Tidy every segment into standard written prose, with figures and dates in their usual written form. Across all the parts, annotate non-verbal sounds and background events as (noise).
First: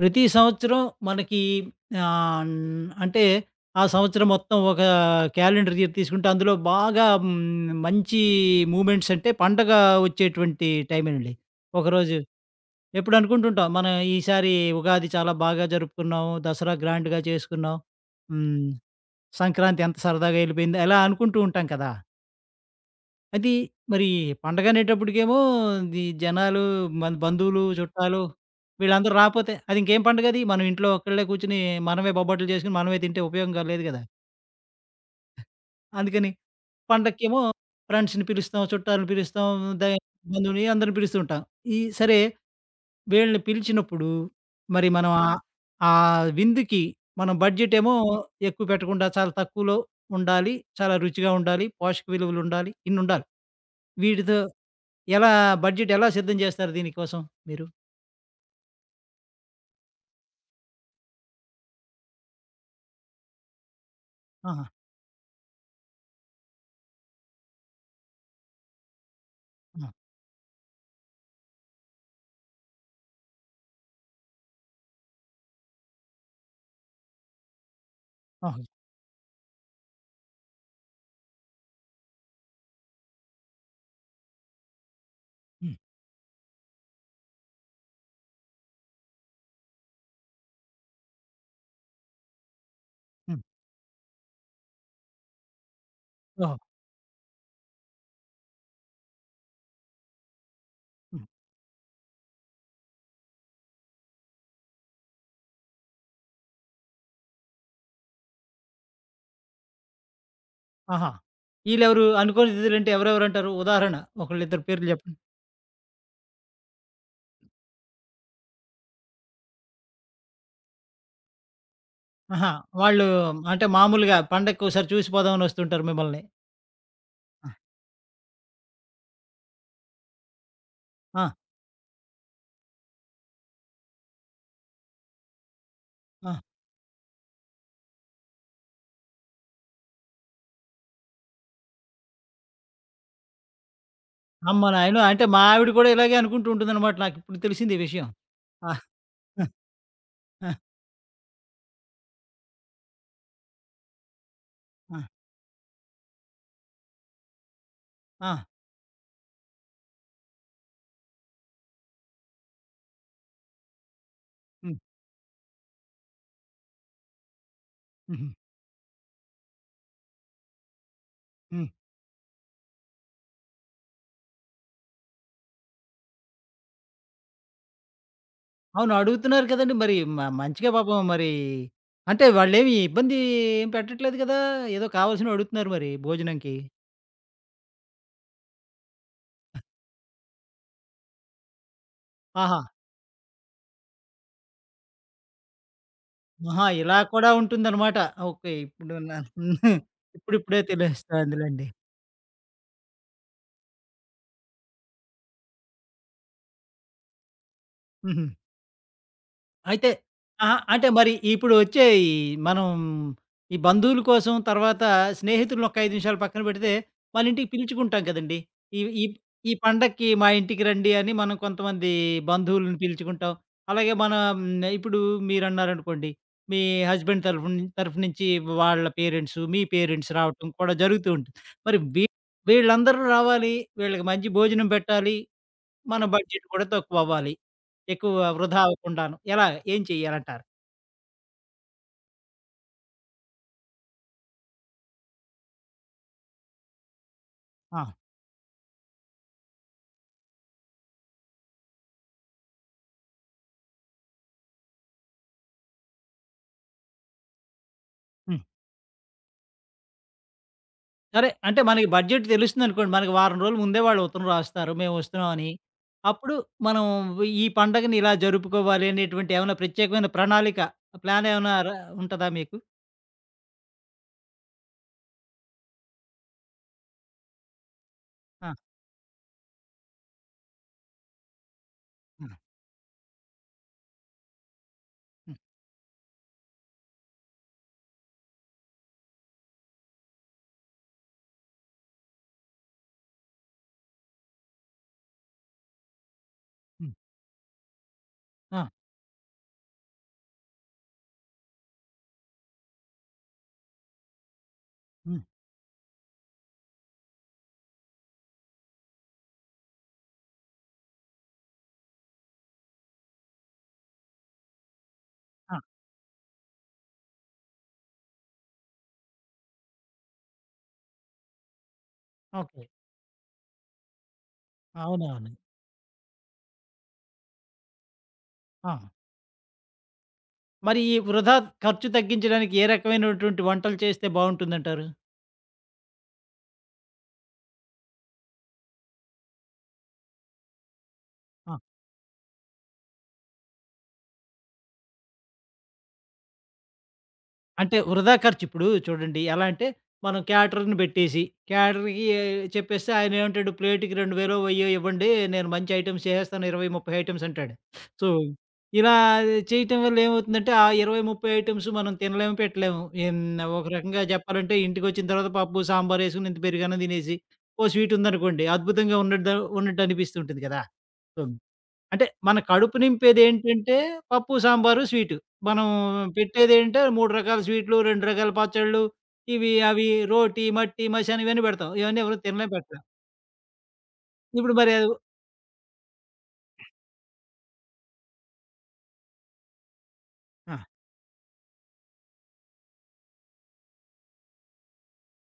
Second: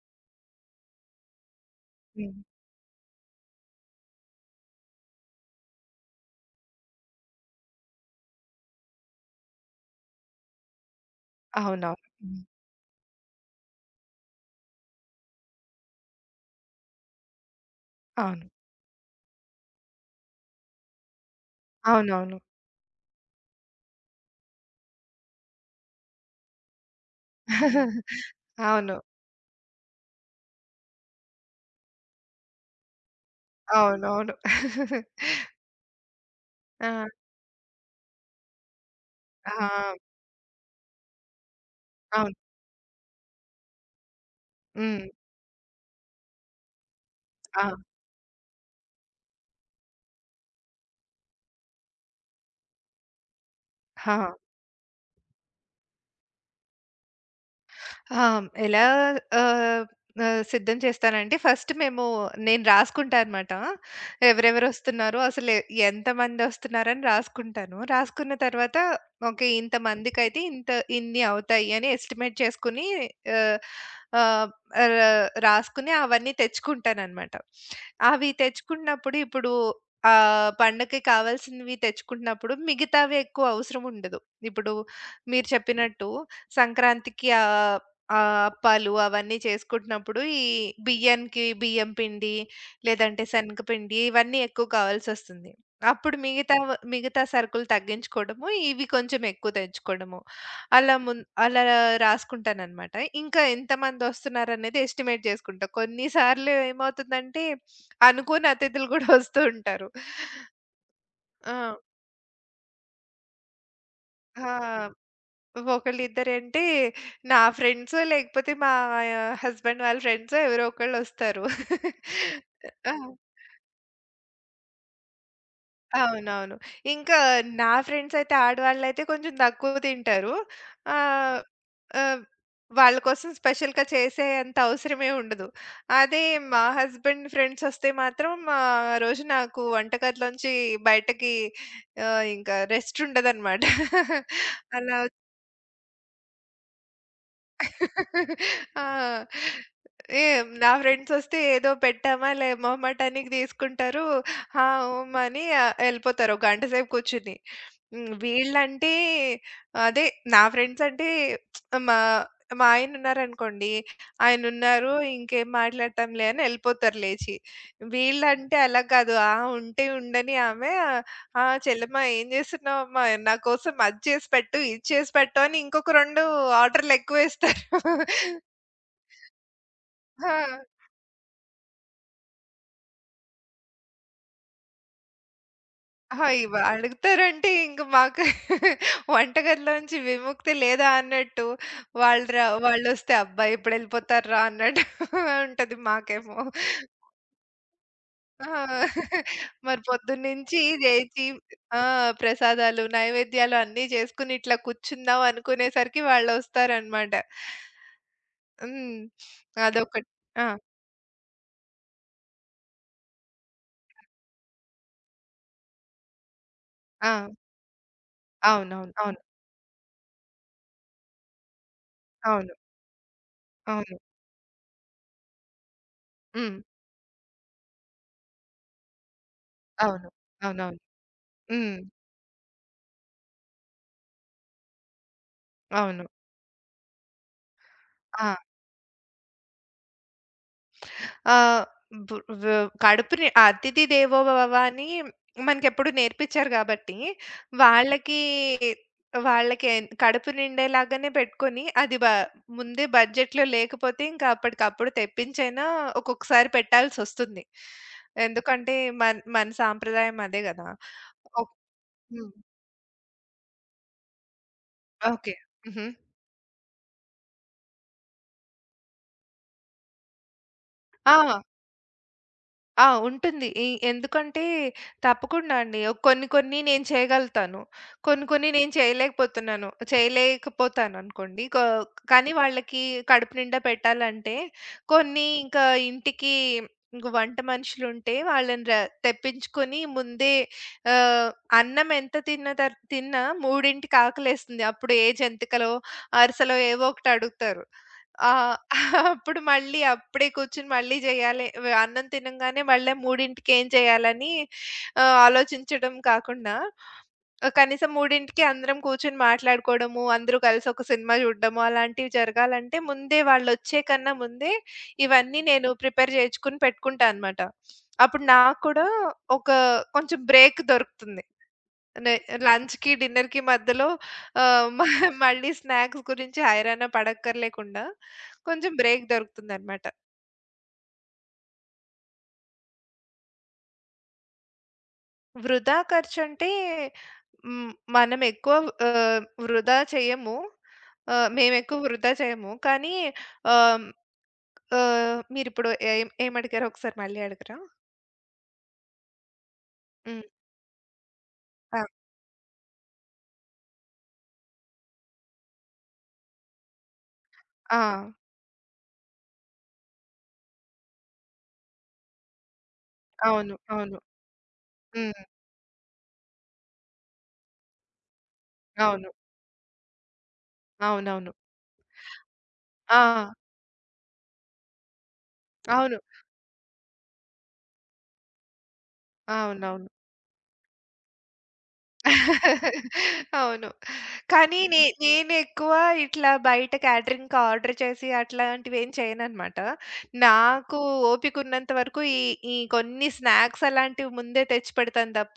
ప్రతి సంవత్సరం మనకి హ్మ్. అంటే ఆ సంవత్సరం మొత్తం ఒక క్యాలెండర్ ఇయర్ తీసుకుంటే అందులో బాగా మంచి మూమెంట్స్ అంటే పండగ వచ్చేటువంటి టైమేనండి. అవునవును. ఒకరోజు హ్మ్. ఎప్పుడు అనుకుంటుంటాం. మనం ఈసారి ఉగాది చాలా బాగా జరుపుకున్నాము. దసరా గ్రాండ్‌గా చేసుకున్నాం. అవును. హ్మ్. సంక్రాంతి ఎంత సరదాగా ఎళ్ళిపోయింది. అలా అనుకుంటూ ఉంటాం కదా! అవునవును. అది మరి పండగనేటప్పటికేమో జనాలు, మన బంధువులు, చుట్టాలు అవును. వీళ్ళందరూ రాపోతే అది ఇంకేం పండగది? మనం ఇంట్లో ఒక్కళ్ళే కూర్చొని మనమే బొబ్బట్లు చేసుకొని మనమే తింటే ఉపయోగం గా లేదు గదా! అవునవును. (laughs) అందుకని ఆ! పండక్కేమో ఫ్రెండ్స్‌ని పిలుస్తాం, చుట్టాలని పిలుస్తాం, ద ఆ! బంధువుని అందరిని పిలుస్తుంటాం. ఈ సరే అవును. వీళ్ళని పిలిచినప్పుడు మరి హ్మ్. మనం ఆ విందుకి మనం ఆ! బడ్జెట్ ఏమో ఎక్కువ పెట్టకుండా చాలా తక్కువలో ఉండాలి. చాలా రుచిగా ఉండాలి. పోషక విలువలుండాలి. ఇన్నుండాలి. ఆ! వీటితో ఎలా బడ్జెట్ ఎలా సిద్ధం చేస్తారు దీనికోసం మీరు? ఆ! ఎలా ఆహ్, ఆహ్, సిద్ధం చేస్తానంటే ఫస్ట్ నేను రాసుకుంటా అనమాట. ఆహా! ఎవరెవరొస్తున్నారో అసలు ఎంతమందొస్తున్నారని రాసుకుంటాను. రాసుకున్న తర్వాత ఓకే. ఆ! ఇంతమందికైతే ఇంత ఇన్ని అవుతాయి అని ఎస్టిమేట్ చేసుకొని ఆహ్, ఆహ్, ర రాసుకుని అవన్నీ తెచ్చుకుంటాననమాట. అవి ఓహో! తెచ్చుకున్నప్పుడు పండగకి కావాల్సినవి తెచ్చుకుంటున్నప్పుడు మిగతావి ఎక్కువ అవసరం ఉండదు. ఇప్పుడు మీరు హ్మ్. చెప్పినట్టు సంక్రాంతికి ఆ! అప్పాలు అవన్నీ చేసుకుంటున్నప్పుడు ఈ బియ్యం పిండి, లేదంటే హ్మ్. శనగపిండి ఇవన్నీ ఎక్కువ కావాల్సొస్తుంది. అప్పుడు ఓహో! మిగతా సరుకులు తగ్గించుకోవడము, ఇవి కొంచెం ఎక్కువ తెచ్చుకోవడము. హ్మ్. అలా రాసుకుంటాననమాట. ఇంకా ఎంతమందొస్తున్నారనేది ఎస్టిమేట్ చేసుకుంటా. కొన్నిసార్లు ఏమవుతుందంటే అనుకోని అతిథులు గూడా వస్తూ ఉంటారు. ఆహా! ఆ! ఈళ్ళెవరు? అనుకోని అతిథులంటే ఎవరెవరంటారు? ఉదాహరణ ఆ! ఒకళ్ళిద్దరు పేర్లు చెప్పండి. ఒకళ్ళిద్దరేంటి నా ఫ్రెండ్సో, లేకపోతే మా హస్బెండ్ వాళ్ళ ఫ్రెండ్సో ఎవరో ఒకళ్ళొస్తారు. (laughs) ఆహా! ఆ! వాళ్ళు అంటే మామూలుగా పండక్కోసారి చూసిపోదామని వస్తుంటారు మిమ్మల్ని. అవునవును. ఇంకా ఆ! నా ఫ్రెండ్సయితే ఆడవాళ్ళైతే కొంచెం తక్కువ తింటారు. ఆ! ఆహ్, ఆహ్, వాళ్ళ కోసం స్పెషల్‌గా చేసేంత అవసరమే ఉండదు. అదే ఆ! మా హస్బెండ్ ఫ్రెండ్సొస్తే మాత్రం ఆ రోజు నాకు వంటగదిలోంచి బయటకి ఇంకా రెస్టుండదనమాట. (laughs) అమ్మ అలా నాయనో! అంటే మా ఆవిడ కూడా ఇలాగే అనుకుంటూ ఉంటుందనమాట. నాకిప్పుడు తెలిసింది ఈ విషయం. ఆ! ఆ! ఆ! ఏ నా ఫ్రెండ్సొస్తే ఏదో పెట్టామా లే మొహమాటానికి తీసుకుంటారు. ఆ! ఆ! హ్మ్. అని ఎళ్ళిపోతారు. ఒక గంట సేపు కూర్చొని. హ్మ్. ఆ! వీళ్ళంటే అదే నా ఫ్రెండ్సంటే మా మా ఆయనున్నారనుకోండి. హ్మ్. ఆయనున్నారు ఇంకేం మాట్లాడతాంలే అని ఎళ్ళిపోతారు లేచి. హుహు. వీళ్ళంటే అలా కాదు. ఆ! ఉంటే ఉండని ఆమె ఆ! హ్మ్. "చెల్లెమ్మా ఏం జేస్తున్నావమ్మా? నా కోసం అది చేసి పెట్టు, ఇది చేసి పెట్టు" అని ఇంకొక 2 ఆర్డర్‌లెక్కువేస్తారు. అవును. అడుగుతున్నారు కదండీ! మరి ఆ! మంచిగా పాపం మరి అంటే వాళ్ళేమి ఇబ్బంది ఏం పెట్టట్లేదు కదా! ఏదో కావాల్సినవి అడుగుతున్నారు మరి ఆ! భోజనంకి. ఇవి అడుగుతారంటే ఇంక మాకు (laughs) వంటగదిలోంచి విముక్తి లేదా అన్నట్టు. వాళ్ళు రా ఆహా! వాళ్ళొస్తే "అబ్బా! ఎప్పుడెళ్ళిపోతార్రా" అన్నట్టు (laughs) ఉంటది మాకేమో. ఆహా! ఇలా కూడా ఉంటుందన్నమాట. ఓకే. ఆ! ఇప్పుడు నా (laughs) మరి (laughs) పొద్దున్నుంచి ఇప్పుడిప్పుడే లేచి తెలుస్తోందిలెండి. ఆ! ప్రసాదాలు, నైవేద్యాలు అన్నీ చేసుకొని ఇట్లా కూర్చుందాం అనుకునేసరికి వాళ్ళొస్తారనమాట. హుహు. హ్మ్. అయితే అదొకటి. ఆ! అహా! అంటే మరి ఇప్పుడొచ్చే ఈ మనం ఈ బంధువుల కోసం, తర్వాత స్నేహితులను ఒక 5 నిమిషాలు పక్కన పెడితే, మన ఆ! ఇంటికి పిలుచుకుంటాం కదండీ! ఈ అవునవును. ఈ అవును. ఈ పండక్కి మా ఇంటికి రండి అని మనం కొంతమంది అవును. బంధువులను పిలుచుకుంటాం. అలాగే అవును. మనం ఇప్పుడు మీరన్నారనుకోండి, హ్మ్. మీ హస్బెండ్ తరఫు నుంచి వాళ్ళ పేరెంట్స్, మీ అవును. పేరెంట్స్ రావటం కూడా అవునవును. జరుగుతూ ఉంటుంది. హ్మ్. మరి వీళ్ళందరూ రావాలి, వీళ్ళకి మంచి భోజనం పెట్టాలి. మన అవును. బడ్జెట్ కూడా తక్కువవ్వాలి. ఎక్కువ ఆ! వృధా అవ్వకుండాను. ఎలా? ఏం చేయాలంటారు? ఆహ్, బు వ కడుపుని అతిథి దేవో భవ అని మనకెప్పుడు నేర్పించారు గాబట్టి, ఆ! వాళ్ళకి వాళ్ళకి కడుపు నిండేలాగానే పెట్టుకొని, అది బ ముందే బడ్జెట్‌లో లేకపోతే ఇంకా అప్పటికప్పుడు తెప్పించైనా ఒక్కొక్కసారి పెట్టాల్సొస్తుంది. హ్మ్. ఎందుకంటే, మన మన సాంప్రదాయం అదే గదా! సరే. ఒక్ అంటే మనకి బడ్జెట్ హ్మ్. తెలుస్తుందనుకోండి. మనకి వారం రోజుల ముందే వాళ్ళు ఉత్తరం రాస్తారు. ఓకే. మేమొస్తున్నామని. హుహు. అప్పుడు మనం ఈ పండగని ఇలా జరుపుకోవాలి అనేటువంటి ఏమైనా ప్రత్యేకమైన ప్రణాళిక, ప్లాన్ ఆ! ఏమైనా ర ఉంటదా మీకు? ఆ! ఉంటుంది. ఈ ఎందుకంటే తప్పకుండా అండి. కొన్ని కొన్ని నేను చేయగలుగుతాను. కొన్ని కొన్ని ఆ! నేను చేయలేకపోతున్నాను. చేయలేకపోతాననుకోండి. క ఆ! కానీ వాళ్ళకి కడుపు నిండా పెట్టాలంటే కొన్ని హ్మ్. ఇంకా ఇంటికి ఇంక వంట మనుషులుంటే వాళ్ళని ర తెప్పించుకొని ముందే ఆహ్, అన్నం ఎంత తిన్న తర్ తిన్నా 3కి ఆకలేస్తుంది. అప్పుడు ఏ జంతికలో, అరిసెలో ఏవో హ్మ్. ఒకటి అడుగుతారు. ఆ! ఆ! అప్పుడు మళ్ళీ అప్పుడే కూర్చొని మళ్ళీ చేయాలి. అన్నం తినంగానే మళ్ళా 3కి ఏం చేయాలని హ్మ్. ఆలోచించడం కాకుండా కనీసం 3కి అందరం కూర్చొని మాట్లాడుకోవడము, అందరూ కలిసి ఒక సినిమా చూడడము అలాంటివి జరగాలంటే ముందే వాళ్ళొచ్చే కన్నా ముందే ఇవన్నీ ఆ! నేను ప్రిపేర్ చేయించుకొని పెట్టుకుంటా అనమాట. అప్పుడు నాకు కూడా ఒక కొంచెం బ్రేక్ దొరుకుతుంది. నె ఓకే. లంచ్‌కి, డిన్నర్‌కి మధ్యలో ఆహ్, మ (laughs) అవునవును. మళ్ళీ స్నాక్స్ గురించి హైరానా పడక్కర్లేకుండా కొంచెం ఆ! బ్రేక్ దొరుకుతుందనమాట. మరి ఈ వృధా ఖర్చు తగ్గించడానికి ఏ రకమైనటువంటి వంటలు చేస్తే బావుంటుందంటారు? వృధా ఖర్చంటే హ్మ్, మనం ఎక్కువ వృధా చెయ్యము. మేమెక్కువ వృధా చేయము. కానీ ఆహ్, ఆహ్, మీరిప్పుడు ఏం ఏం అడిగారో ఒకసారి మళ్ళీ అడగరా? అంటే వృధా ఖర్చు. ఇప్పుడు చూడండి ఎలా అంటే, మనం హ్మ్. క్యాటరర్‌ని పెట్టేసి, ఆ! క్యాటరర్‌కి చెప్పేస్తే ఆయనేమంటాడు, "ప్లేట్‌కి 2000 వెయ్యో ఇవ్వండి. నేను మంచి ఐటెమ్స్ చేసేస్తాను. 20, 30 ఐటెమ్స్" అంటాడు. ఆ! సో, ఇలా చేయటం వల్ల ఏమవుతుందంటే, ఆ 20, 30 ఐటెమ్స్ మనం తినలేము, పెట్టలేము. ఎన్ అవును. ఒక అవును. రకంగా చెప్పాలంటే ఇంటికొచ్చిన హ్మ్. తర్వాత పప్పు, సాంబార్ ఏసుకొని ఇంత పెరుగన్నం తినేసి, ఓ స్వీట్ ఉందనుకోండి, అద్భుతంగా అవును. ఉన్నట్టు ఉన్నట్టు అనిపిస్తుంటుంది కదా! సో అవునవును. అంటే మన కడుపు ఆ! నింపేదేంటంటే పప్పు, సాంబారు, స్వీటు. మనం అవును. పెట్టేదేంటే 3 రకాల స్వీట్లు, 2 రకాల పచ్చళ్ళు, ఇవి, అవి, అవునవును. రోటి, మట్టి, మశానం ఇవన్నీ పెడతాం. ఇవన్నీ ఎవరు తినలే పెట్టరు. అవును. ఇప్పుడు కానీ మరి నే అది నేనెక్కువ ఇట్లా బయట క్యాటరింగ్‌కి ఆర్డర్ చేసి అట్లాంటివేం చేయననమాట. ఆ! నాకు ఓపికున్నంత వరకు ఈ ఈ కొన్ని స్నాక్స్ అలాంటివి ముందే తెచ్చిపెడతాను తప్ప,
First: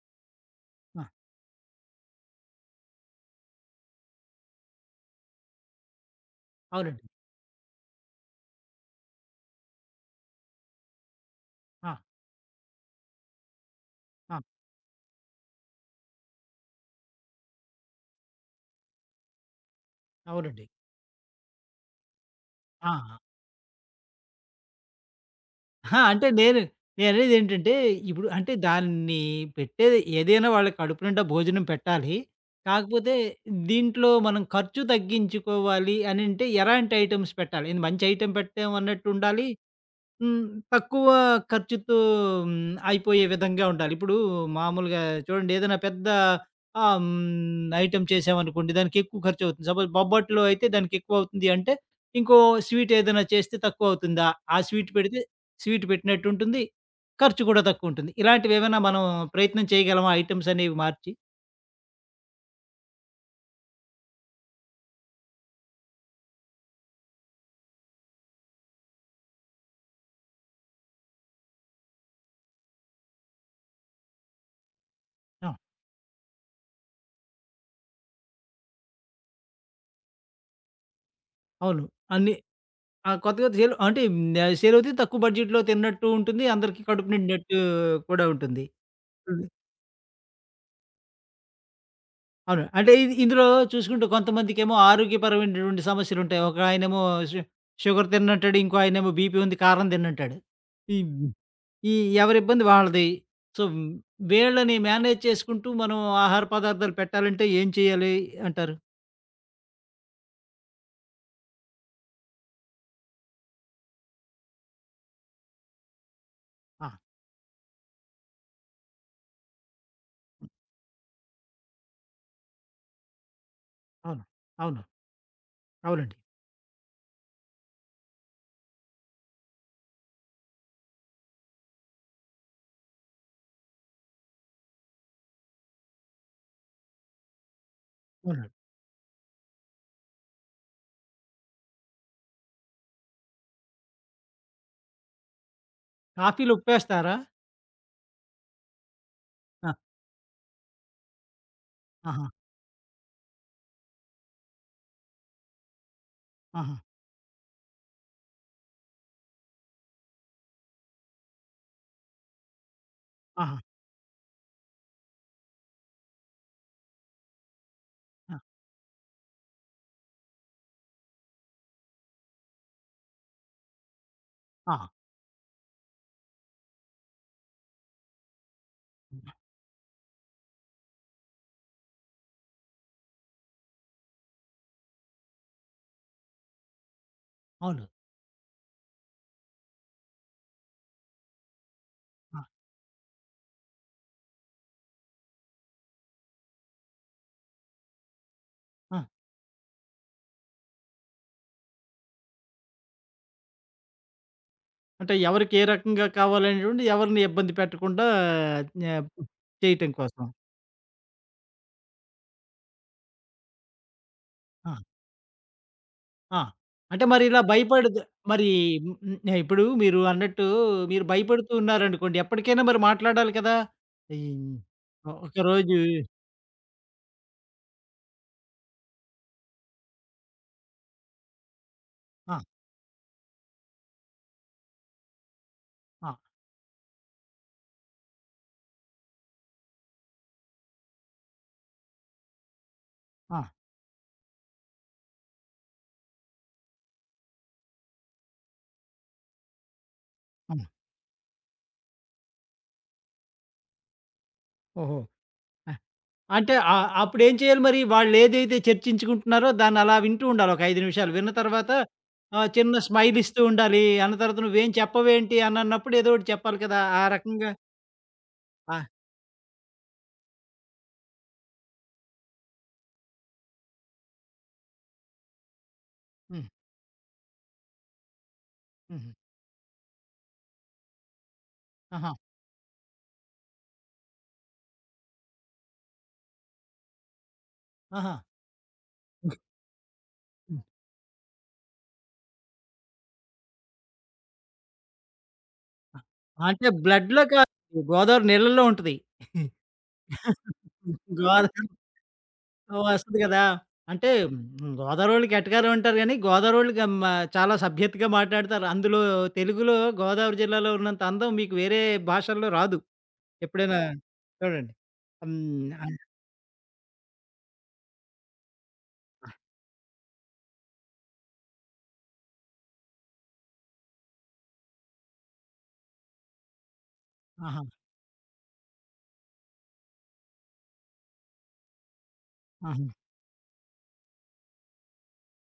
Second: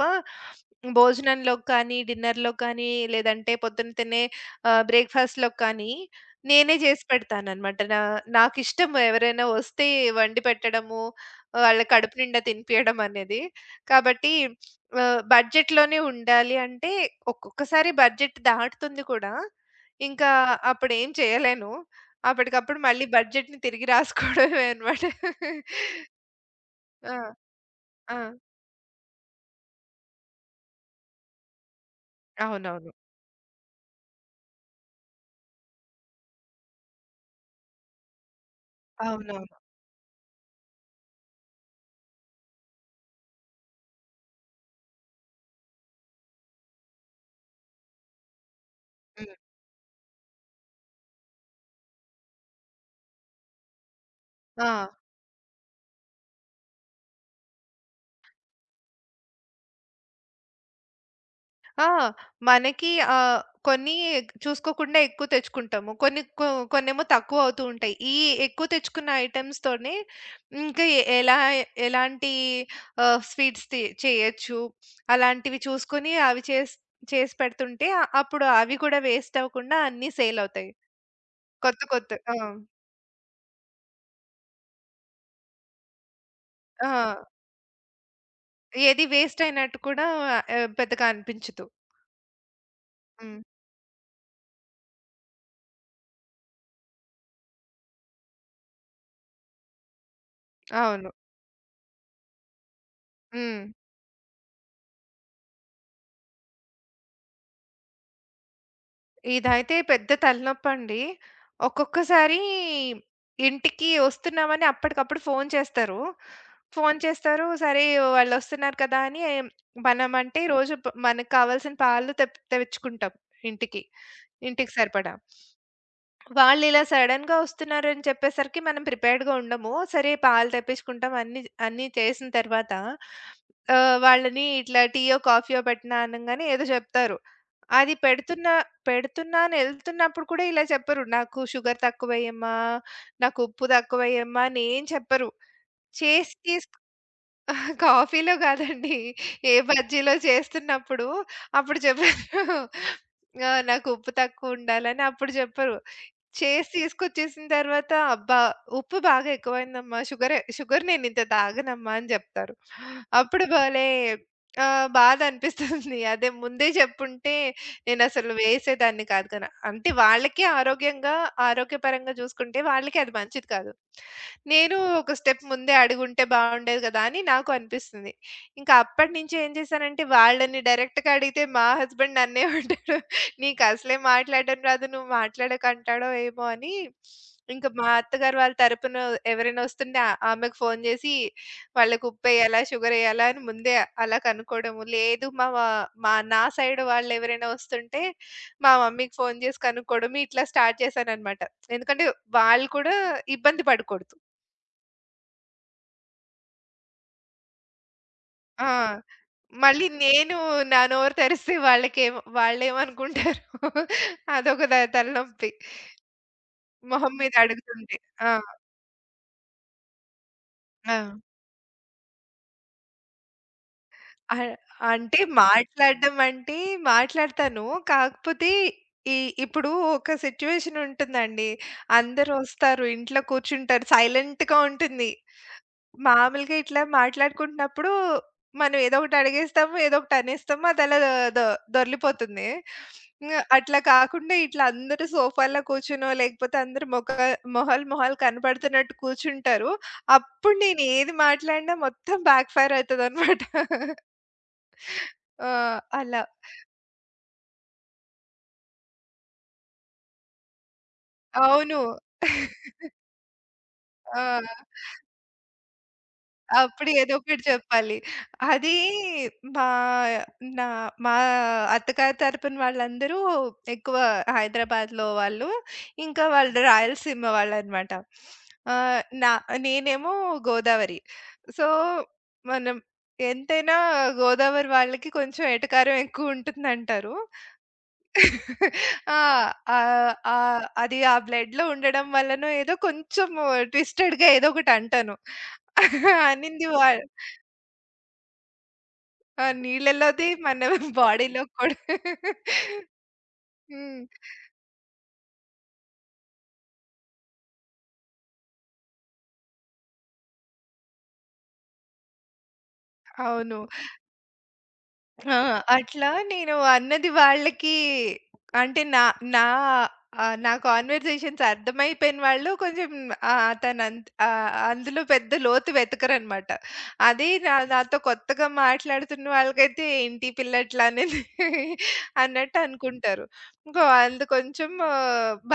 ఆ! భోజనంలోకి కానీ, డిన్నర్‌లోకి కానీ, లేదంటే పొద్దున తినే బ్రేక్‌ఫాస్ట్‌లోకి కానీ, నేనే జేసి అవునండి. పెడతాననమాట. నాకిష్టం ఎవరైనా వస్తే వండి పెట్టడము, వాళ్ళ ఆ! కడుపు నిండా తినిపియడం అనేది. కాబట్టి ఆ! బడ్జెట్‌లోనే ఉండాలి అంటే, ఒక్కొక్కసారి బడ్జెట్ దాటుతుంది కూడా. ఇంకా అవునండి. అప్పుడేం చేయలేను. అప్పటికప్పుడు ఆ! మళ్ళీ బడ్జెట్‌ని తిరిగి రాసుకోవడమే అనమాట. ఆ! అంటే నేను ఆ! నేననేదేంటంటే ఆ! ఇప్పుడు అంటే దాన్ని పెట్టేది ఏదైనా వాళ్ళ కడుపు నిండా భోజనం పెట్టాలి. అవునవును. కాకపోతే దీంట్లో మనం ఖర్చు తగ్గించుకోవాలి అనంటే ఎలాంటి ఐటెమ్స్ పెట్టాలి? ఇది మంచి ఐటెమ్ పెట్టామన్నట్టుండాలి. అవునవును. హ్మ్. తక్కువ ఖర్చుతో హ్మ్, అయిపోయే విధంగా ఉండాలి. ఇప్పుడు మామూలుగా చూడండి ఏదైనా పెద్ద ఐటెమ్ చేసామనుకోండి దానికెక్కువ హ్మ్. ఖర్చవుతుంది. సపోజ్ బొబ్బట్లో అయితే దానికెక్కువవుతుంది అంటే, ఇంకో స్వీట్ ఏదైనా చేస్తే తక్కువవుతుందా? ఆ ఆ! స్వీట్ పెడితే స్వీట్ పెట్టినట్టుంటుంది. ఖర్చు కూడా తక్కువుంటుంది. ఇలాంటివేమైనా మనం ప్రయత్నం చేయగలమా ఐటెమ్స్ అనేవి మార్చి? ఆ! మనకి ఆహ్, కొన్ని చూసుకోకుండా ఎక్కువ తెచ్చుకుంటాము. కొన్ని కొ కొన్నేమో తక్కువ అవుతూ ఉంటాయి. ఈ ఎక్కువ తెచ్చుకున్న ఐటెమ్స్‌తోనే ఇంకా ఎ ఎలా ఎలాంటి స్వీట్స్ చేయొచ్చు, ఆ! అలాంటివి చూసుకొని అవి చేసి చేసి పెడుతుంటే అప్పుడు అవి కూడా వేస్ట్ అవ్వకుండా అన్నీ సేల్ అవుతాయి. కొత్త అవును. కొత్త అన్నీ ఆ! ఆ! కొత్త కొత్త సేల్ అంటే సేలవుతాయి. తక్కువ బడ్జెట్‌లో తిన్నట్టు ఉంటుంది. అందరికీ ఆ! కడుపు నిండినట్టు కూడా ఉంటుంది. ఏది వేస్ట్ హ్మ్. అయినట్టు కూడా పెద్దగా అనిపించదు. అవును. అంటే ఇది హ్మ్. ఇందులో చూసుకుంటే కొంతమందికేమో ఆరోగ్యపరమైనటువంటి సమస్యలుంటాయి. ఒక ఆయనేమో షు షుగర్ తిననంటాడు. ఇంకో ఆయనేమో బీపీ ఉంది కారం తిననంటాడు. ఈ అవును. ఈ ఎవరిబ్బంది వాళ్ళది. హ్మ్. సో, వీళ్ళని మేనేజ్ చేసుకుంటూ మనం ఆహార పదార్థాలు పెట్టాలంటే ఏం చేయాలి అంటారు? ఇదైతే పెద్ద తలనొప్పండి. ఒక్కొక్కసారి ఇంటికి వస్తున్నామని అప్పటికప్పుడు ఫోను చేస్తారు. ఆ! ఫోను చేస్తారు. సరే వాళ్ళొస్తున్నారు కదా! అని మనమంటే రోజు ప మనకు కావాల్సిన పాలు తెప్ తెచ్చుకుంటాం ఇంటికి. అవును. ఇంటికి అవును. సరిపడా. అవునండి. వాళ్ళిలా సడెన్‌గా వస్తున్నారని చెప్పేసరికి మనం ప్రిపేర్డ్‌గా ఉండము. సరే పాలు తెప్పించుకుంటాం అన్నీ అన్నీ చేసిన తర్వాత వాళ్ళని ఇట్లా టీయో, కాఫీయో పెట్టనా అనంగానే ఏదో చెప్తారు. అది పెడుతున్నా అవునండి. పెడుతున్నాను ఎళ్తున్నప్పుడు కూడా ఇలా చెప్పరు. నాకు షుగర్ తక్కువేయమ్మా, నాకు ఉప్పు తక్కువేయమ్మా అని ఏం చెప్పరు. చేసి కాఫీలో తీసు ఉప్పేస్తారా? (laughs) కాఫీలో కాదండి. ఏ ఆ! బజ్జీలో చేస్తున్నప్పుడు అప్పుడు ఆహా! చెప్పరు. నాకు ఉప్పు తక్కువ ఉండాలని అప్పుడు చెప్పరు. చేసి ఆహా! తీసుకొచ్చేసిన తర్వాత, "అబ్బా! ఉప్పు బాగా ఎక్కువైందమ్మా. షుగర్ నేనింత తాగనమ్మా" అని జెప్తారు. అప్పుడు ఆహా! భలే బాధనిపిస్తుంది. అదే ముందే జెప్పుంటే నేనసలు ఆ! వేసేదాన్ని కాదు కదా! అంటే వాళ్ళకి ఆరోగ్యంగా, ఆరోగ్యపరంగా జూసుకుంటే వాళ్ళకి అది మంచిది కాదు. ఆ! నేను ఒక స్టెప్ ముందే అడుగుంటే బావుండేది గదా! అని నాకు అనిపిస్తుంది. ఇంకా అప్పటినుంచి ఏం జేశానంటే వాళ్ళని డైరెక్ట్‌గా అడిగితే మా హస్బెండ్ నన్నే (laughs) అంటాడు. నీకసలే మాట్లాడడం రాదు. నువ్వు మాట్లాడకు అంటాడో ఏమో అని, ఇంక అవును. మా అత్తగారు వాళ్ళ తరపున ఎవరైనా వస్తుంటే ఆమెకు ఫోను జేసి, వాళ్ళకి ఆ! ఉప్పేయాలా? షుగరేయాలా? అని ముందే అలా కనుక్కోవడము. లేదు మా వ మా సైడ్ వాళ్ళెవరైనా వస్తుంటే, మా ఆ! మమ్మీకి ఫోను జేసి కనుక్కోవడము. ఇట్లా స్టార్ట్ చేశాననమాట. ఎందుకంటే వాళ్ళు కూడా ఇబ్బంది పడకూడదు. అంటే ఎవరికి ఏ రకంగా కావాలనేటువంటిది ఎవరిని ఇబ్బంది పెట్టకుండా ఆ! జ్ఞ మళ్ళీ చేయటం కోసం. నేను నా నోరు తెరిస్తే వాళ్ళకేమో వాళ్ళేమనుకుంటారో (laughs) అదొక ఆ! తలనొప్పి. ఆ! అంటే మొహం మరి మీద ఇలా అడుగుతుంటే. భయపడదు ఆ! మరి హ్మ్. ఇప్పుడు మీరు అన్నట్టు ఆ! మీరు భయపడుతూ ఉన్నారనుకోండి, ఎప్పటికైనా మరి మాట్లాడాలి కదా! ఈ అహ్, అంటే ఒకరోజు మాట్లాడడం అంటే మాట్లాడతాను. కాకపోతే ఈ ఇప్పుడు ఒక సిట్యుయేషన్ ఉంటుందండి. ఆ! అందరొస్తారు, ఇంట్లో కూర్చుంటారు, సైలెంట్‌గా ఉంటుంది. ఆ! మామూలుగా ఇట్లా మాట్లాడుకుంటున్నప్పుడు మనం ఏదో ఒకటి అడిగేస్తాము, ఏదో ఒకటి అనేస్తాము దొర్లిపోతుంది. ఇంగ ఆ! అట్లా కాకుండా ఇట్లా అందరూ సోఫాల్లో కూర్చునో, లేకపోతే అందరూ మొహాలు మొహాలు కనపడుతున్నట్టు కూర్చుంటారు. అప్పుడు హ్మ్. నేను ఏది మాట్లాడినా మొత్తం బ్యాక్ ఫైర్ అయితదనమాట. ఓహో! ఆ! ఆ! అలా. అంటే అప్పుడేం చేయాలి మరి? వాళ్ళేదైతే చర్చించుకుంటున్నారో దాన్ని అలా వింటూ ఉండాలి ఒక 5 నిమిషాలు. విన్న తర్వాత అవును. చిన్న (laughs) స్మైల్ ఇస్తూ ఉండాలి. అన్న ఆ! తర్వాత నువ్వేం చెప్పవేంటి అని అన్నప్పుడు ఏదో ఒకటి చెప్పాలి కదా! అప్పుడు ఆ ఏదో ఒకటి రకంగా చెప్పాలి. అది ఆ! మా నా మా అత్తగారి తరపున వాళ్ళందరూ ఎక్కువ హైదరాబాద్‌లో వాళ్ళు. ఇంకా హ్మ్. వాళ్ళు రాయలసీమ వాళ్ళనమాట. ఆహ్, హుహు. నా నేనేమో గోదావరి. సో, ఆహా! మనం ఎంతైనా గోదావరి వాళ్ళకి కొంచెం ఎటకారం ఎక్కువుంటుందంటారు. (laughs) ఆ! ఆహా! ఆహ్, ఆహ్, అది ఆ బ్లడ్‌లో ఉండడం వల్లనో ఏదో కొంచెము ట్విస్టెడ్‌గా ఏదో ఒకటి అంటాను. (laughs) అనింది అంటే వా బ్లడ్‌లో కాదు. గోదావరి నీళ్ళల్లో ఉంటది. ఆ! నీళ్ళలోది మన (laughs) బాడీలో గోదావరి (laughs) కూడా వస్తది కదా! అంటే హ్మ్. గోదావరోళ్ళకి ఎటకారం అంటారు గానీ, గోదావరోళ్ళు గం చాలా సభ్యతగా మాట్లాడతారు. అందులో తెలుగులో గోదావరి జిల్లాలో ఉన్నంత అందం మీకు వేరే భాషల్లో రాదు. అవును. ఎప్పుడైనా చూడండి. ఆ! హ్మ్. అట్లా నేను అన్నది వాళ్ళకి అంటే నా నా ఆహ్, నా కన్వర్జేషన్స్ అర్థమైపోయిన వాళ్ళు కొంచెం అందులో పెద్ద లోతు వెతకరనమాట. అదే ఆహా! నాతో కొత్తగా మాట్లాడుతున్న వాళ్ళకైతే ఏంటి ఈ పిల్ల ఇట్లా అనేది (laughs) అన్నట్టు ఆహా! అనుకుంటారు. ఇంకో అందు కొంచెం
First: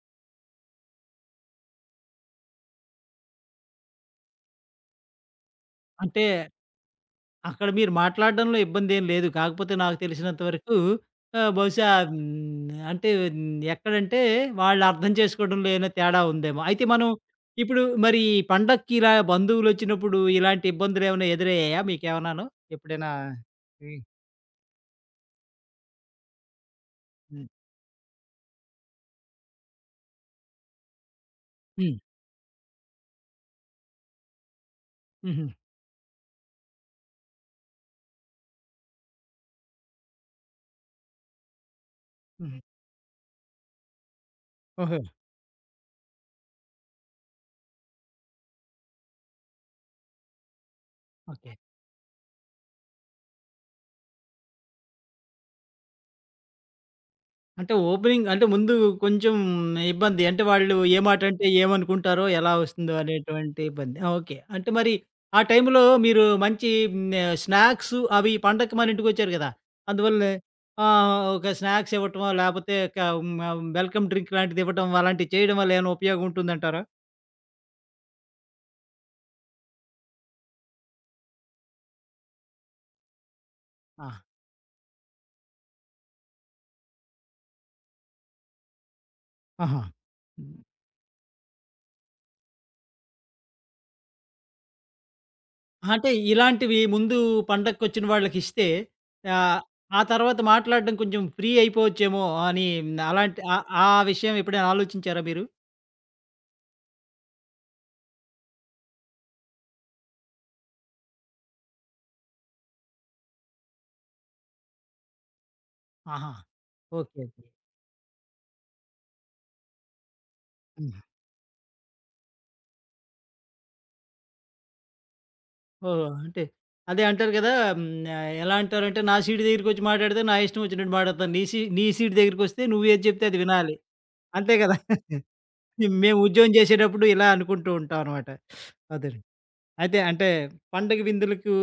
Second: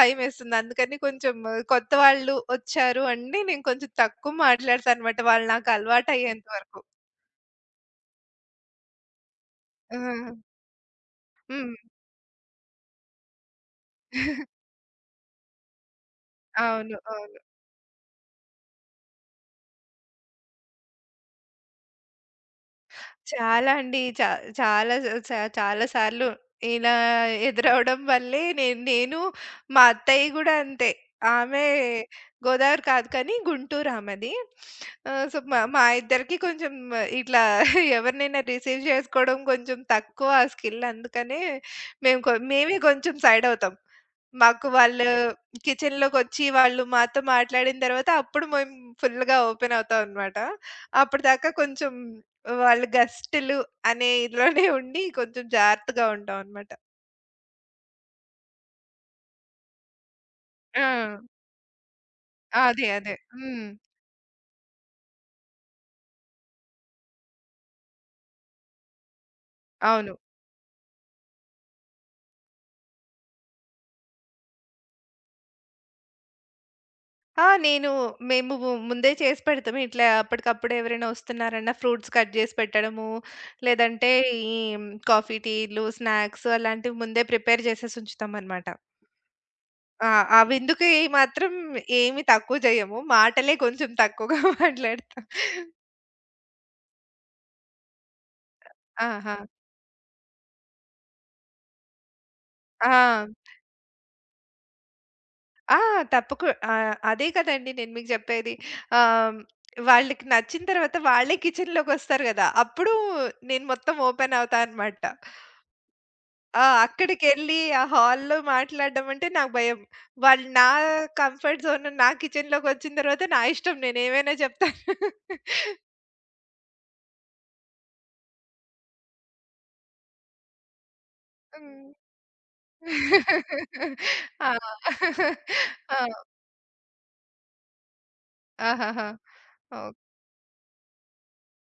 భయమేస్తుంది. అందుకని కొంచెం కొత్త వాళ్ళు వచ్చారు అంటే నేను కొంచెం తక్కువ మాట్లాడతాననమాట. వాళ్ళు నాకు అంటే అలవాటయ్యేంత వరకు. అక్కడ మీరు మాట్లాడడంలో ఇబ్బందేం లేదు. కాకపోతే ఆ! నాకు తెలిసినంత వరకు హ్మ్. బహుశా ఎక్కడంటే (laughs) వాళ్ళు అర్థం చేసుకోవడంలో ఏమైనా తేడా ఉందేమో! అయితే అవును. మనం అవును. ఇప్పుడు మరి ఈ పండక్కి ఇలా బంధువులొచ్చినప్పుడు ఇలాంటి ఇబ్బందులేమైనా ఎదురయ్యాయా మీకేమన్నాను? ఎప్పుడైనా? చాలా హ్మ్. అండి. చా చాలా స చాలా సార్లు ఇలా హ్మ్. ఎదురవ్వడం వల్లే నేను నేను మా అత్తయ్య గూడా అంతే. ఆమె హ్మ్. గోదావరి కాదు కానీ గుంటూరు ఆమెది. ఆహ్, సో, హుహు. మా మా ఇద్దరికీ కొంచెం ఇట్లా (laughs) ఎవరినైనా రిసీవ్ చేసుకోవడం కొంచెం తక్కువ ఆ స్కిల్. అందుకనే మేము కొ హ్మ్. మేమే కొంచెం సైడ్ అవుతాం. మాకు ఓహో! వాళ్ళు వాళ్ళు మాతో మాట్లాడిన తర్వాత అప్పుడు మేము ఫుల్‌గా ఓపెన్ అవుతామనమాట. అప్పటిదాకా ఓకే. కొంచెం వాళ్ళు గెస్టులు అనే ఇదిలోనే (laughs) ఉండి కొంచెం జాగ్రత్తగా ఉంటామనమాట. అంటే ఓపెనింగ్ అంటే ముందు కొంచెం ఇబ్బంది. అంటే వాళ్ళు ఏ ఆ! మాటంటే ఏమనుకుంటారో, ఎలా అదే. వస్తుందో అదే. అనేటువంటి హ్మ్. ఇబ్బంది. ఆ! ఓకే. అంటే మరి ఆ టైంలో మీరు మంచి స్నాక్స్ అవి పండక్కి మన ఇంటికొచ్చారు గదా! అవును. అందువల్లే ఒక స్నాక్స్ ఇవ్వటమో, లేపోతే ఒక వెల్కమ్ డ్రింక్ లాంటిది ఇవ్వటం అలాంటివి చేయడం వల్ల ఏమైనా ఉపయోగం ఉంటుందంటారా? ఆ! మేము ముందే చేసి పెడతాం. ఇట్లా అప్పటికప్పుడు ఎవరైనా వస్తున్నారన్నా ఫ్రూట్స్ కట్ జేసి పెట్టడము, ఆ! లేదంటే ఈ కాఫీ, టీలు, స్నాక్స్ అలాంటివి ముందే ప్రిపేర్ చేసేసి ఉంచుతామనమాట. ఆహా! ఆ! ఆ విందుకి మాత్రం ఏమి తక్కువ జేయము. మాటలే కొంచెం తక్కువగా (laughs) మాట్లాడతాం. అంటే ఇలాంటివి ముందు పండక్కొచ్చిన వాళ్ళకిస్తే ఆహా! ఆహ్, ఆ ఆ తర్వాత మాట్లాడడం కొంచెం ఫ్రీ అయిపోవచ్చేమో అని ఆ! అలాంటి ఆ ఆ విషయం ఎప్పుడైనా ఆలోచించారా మీరు? ఆ! తప్పకు అదే కదండీ నేను మీకు చెప్పేది. ఆహ్, వాళ్ళకి నచ్చిన తర్వాత వాళ్ళే కిచెన్‌లోకొస్తారు గదా! అప్పుడు నేను మొత్తం ఓపెన్ అవుతా అనమాట. ఆహా! ఆ! ఓకే. ఓకే. అక్కడికెళ్ళి ఆ హాల్‌లో మాట్లాడడం అంటే నాకు భయం. వాళ్ళు నా హ్మ్. కంఫర్ట్ జోన్ నా కిచెన్‌లోకొచ్చిన తర్వాత నా ఇష్టం నేనేమైనా చెప్తాను. ఓహో! అంటే అదే అంటారు కదా! హ్మ్. ఎలా అంటారంటే నా సీటు దగ్గరికొచ్చి మాట్లాడితే నా ఇష్టం వచ్చినట్టు మాట్లాడతాను. నీ హ్మ్. సీటు దగ్గరికొస్తే నువ్వేది చెప్తే అది వినాలి. ఆ! అంతే కదా! (laughs) ఆ! మేము ఉద్యోగం చేసేటప్పుడు ఇలా అనుకుంటూ ఉంటాం అనమాట. ఆహాహా! అదే. ఓహ్! అయితే అంటే పండగ విందులకు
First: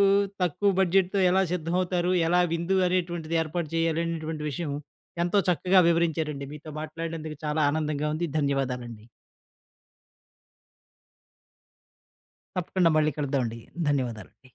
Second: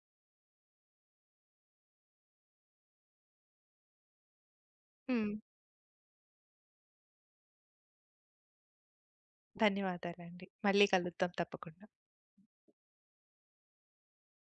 తక్కువ బడ్జెట్‌తో ఎలా సిద్ధమవుతారు? ఎలా విందు అనేటువంటిది ఏర్పాటు చేయాలి అనేటువంటి విషయం హ్మ్. ఎంతో చక్కగా వివరించారండి. మీతో మాట్లాడినందుకు చాలా ఆనందంగా ఉంది. ధన్యవాదాలండి. ధన్యవాదాలండి. మళ్ళీ కలుద్దాం తప్పకుండా. తప్పకుండా మళ్ళీ కలుద్దామండి. ధన్యవాదాలండి.